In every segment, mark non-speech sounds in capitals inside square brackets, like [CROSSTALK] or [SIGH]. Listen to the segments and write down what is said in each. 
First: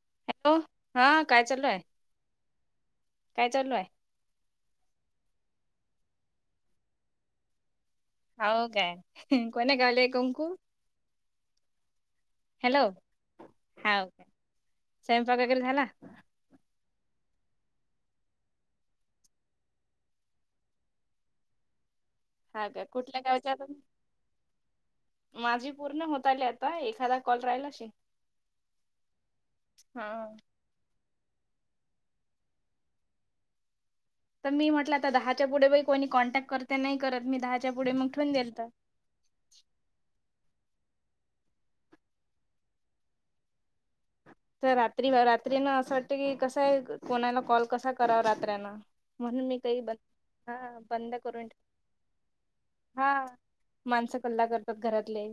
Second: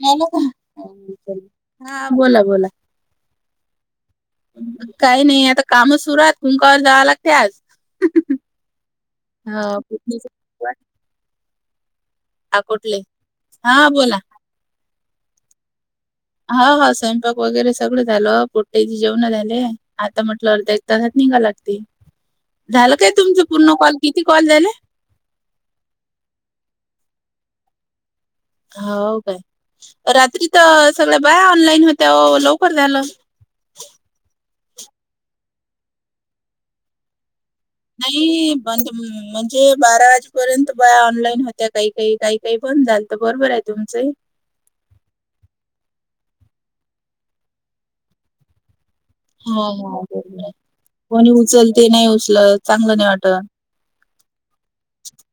झाला का? हॅलो हा काय चालू आहे हा बोला बोला. काय चालूयं? काही नाही आता कामच सुरू हात, कुंकावर जाव लागते आज. होव काय? कोणा हा गावलय पुटणीचं कुंकु? हॅलो आकोटले हा हाव बोला का? स्वयंपाक वैगेरे झाला? हा हा स्वयंपाक वगैरे सगळं झालं, पोट्ट्याची जेवण झाली. आता म्हटलं अर तसंच निघालाग ते, हा झालं काय कुठल्या तुमच गावच्या आता पूर्ण कॉल? किती कॉल झाले? माझी पूर्ण होत आली आता एखादा कॉल राहिला असेल. हो काय? हा रात्री तर सगळ्या बाया ऑनलाईन होत्या ओ लवकर झालं. तर मी म्हटलं आता दहाच्या पुढे बाई कोणी कॉन्टॅक्ट करते नाही करत. मी दहा नाही बंद. हम्म म्हणजे बारा वाजेपर्यंत बाया ऑनलाईन होत्या काही काही काही काही बंद झालत. बरोबर आहे तुमचंही. तर रात्री रात्रीन असं वाटतं की कसंय कोणाला कॉल कसा करावा रात्रन हो हो. बंद कोणी करून उचलते, नाही उचलत. चांगलं ठेव नाही हा वाटत. माणसं कल्ला करतात घरातले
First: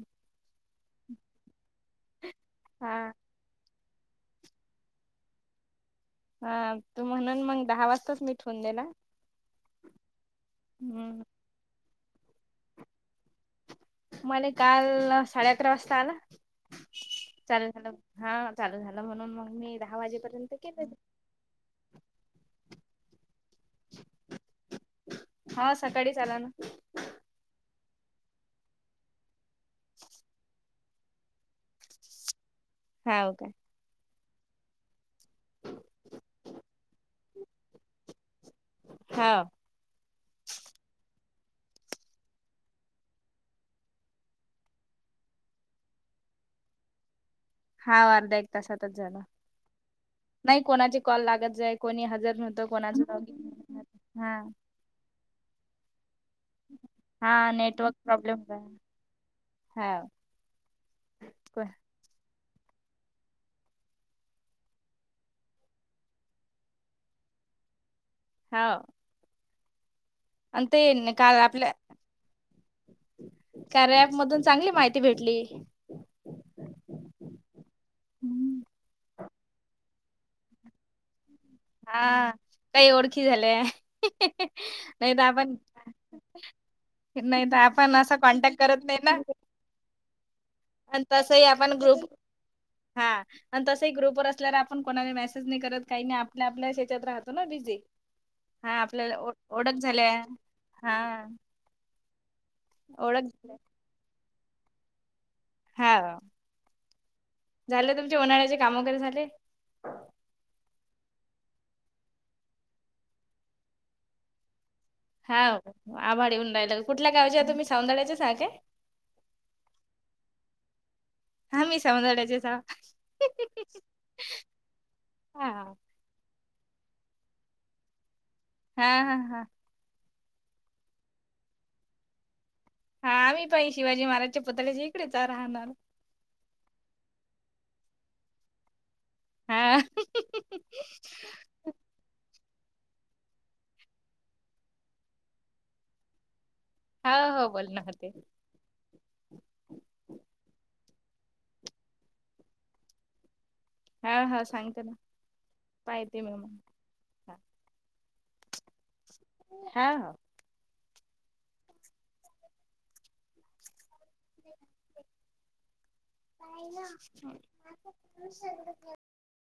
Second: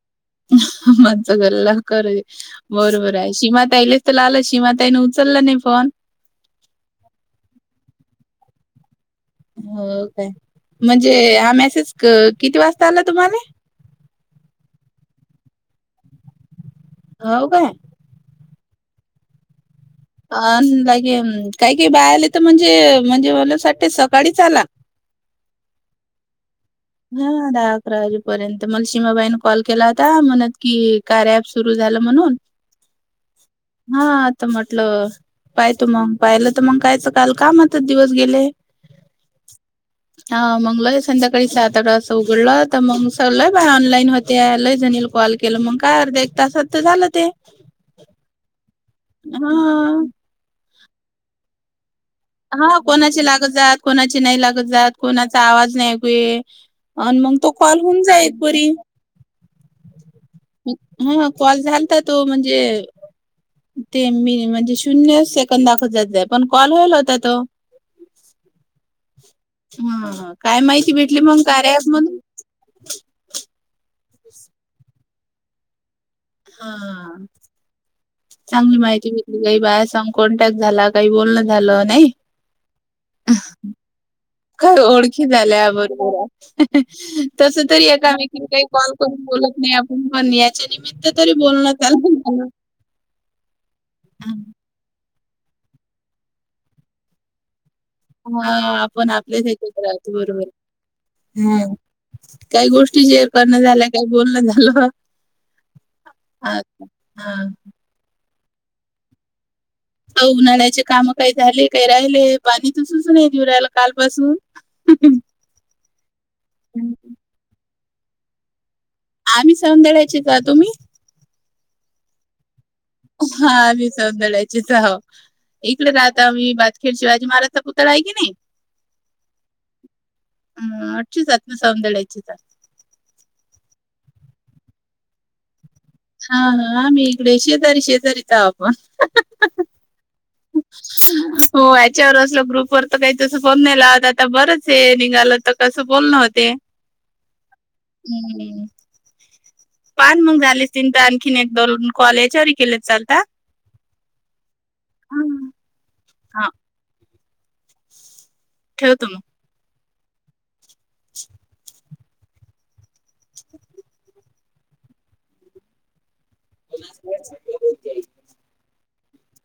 माणसं गल्ला कर. हा बरोबर आहे. सीमा ताईले तुला आलं सीमाताईने उचललं नाही फोन. हा. म्हणून मग दहा वाजताच मी ठेवून दिला. हो काय. म्हणजे हम्म हा मेसेज किती वाजता आला तुम्हासनी? मला काल साडे अकरा वाजता आला. हो काय हा चालू झाला. म्हणून मग मी दहा वाजे अ लागेन काय, काय, बायले तर म्हणजे म्हणजे मला साठी सकाळीच आला. हा सकाळीच आला ना. हा दहा अकरा वाजेपर्यंत मला सीमाबाईने कॉल केला होता. म्हणत की, कार्या ॲप सुरू झालं म्हणून. हा हो का. हा आता म्हटलं, पाही तो मग. पाहिलं तर मग कायचं काल कामातच दिवस गेल. हाव हा मंगळारी संध्याकाळी सात तर असं उघडलं तर मग सगळ बाय ऑनलाईन वरती हाय. लय जणीला कॉल केलं मग काय आता अर्थ्या, एक तासात तर झालं ते. हा अर्धा एक तासातच झाल. हा नाही कोणाची कॉल लागत नाही. कोणी हजर नव्हतं हा कोणाच कोणाची लागतात. कोणाची हा नाही लागतात. कोणाचा आवाज नाही ऐकु येत. आणि मग हा तो कॉल नेटवर्क होऊन प्रॉब्लेम जाईल होता पुरी. हाव ह कॉल को- झालता तो म्हणजे, ते मी म्हणजे शून्य सेकंद दाखवत जात्यात ते पण कॉल व्हायला होता तो. हाव. हा ह काय आणि माहिती ते भेटली काल मग, आपल्या कार्या ॲप मधून? कार्या ॲप मधून चांगली माहिती भेटली. हा हम्म. चांगली माहिती भेटली बाई. बाया सांग कॉन्टॅक्ट झाला. काही बोलणं झालं नाही हा काही ओळखी झाले. काही ओळखी झाल्या. बरोबर आहे. नाही तर तस तरी आपण असा एकामेकिन कॉन्टॅक्ट काही करत कॉल नाही ना करून बोलू नाही आपूण पण या आणि तसही आपण ग्रुप हा आणि तसही ग्रुपवर असल्यावर आपण आपण कोणाने मेसेज नाही करत. काही नाही. आपण आपल्या आपल्या याच्यात राहतो ना बिझी. हा आपण आपल्याला ओ आपलेच ऐकत ओळख झाल्या राहतो. बरोबर. हा हम्. काही गोष्टी शेअर करणं झाल्या. काही बोलण झालं. हा अच्छा. हां. झालं तुमचे उन्हाळ्याचे काम वगैरे झाल? हो उन्हाळ्याचे काम काही झाले. काही राहिले. पाणीच सुटून नाही राहील काल पासून. हाव आभाडी येऊन राहिलं. कुठल्या गावाच्या तुम्ही सावंदळ्याचेच हाय काय. आम्ही सौंदळ्याचे का तुम्ही? हा मी सौंदड्याचे आहोत. हा आम्ही सौंदड्याचेच आहोत. हा इकडे राहता मी, ब खिर शिवाजी महाराजाचा पुतळा आहे कणी, हा हा हा. हम. अख्खी सौंधळ्याचीच आहे. हा आम्ही पहि शिवाजी महाराजच्या पुतळ्याच्या इकडेच राहणार. हा हा आम्ही इकडे शेजारी शेजारीच अहो आपण. हा हो. ह्यांच्यावर असल्या ग्रुप वर आता त्या... तसं फोन नाही लावता, आता बरंच आहे, निघालं तर कसं बोलणं व्हतं ते. हा, हो बोलणं होते. पान मग झालीस तीन तर आणखीन एक धरुन कॉल याच्यावर केले चालता? हा, हा, सांगते ना, पाहिते मी हा मग हा ठेवतो मग हा [INAUDIBLE] [INAUDIBLE] [INAUDIBLE] पाहि ना हं मग. आता [INAUDIBLE] [UNINTELLIGIBLE]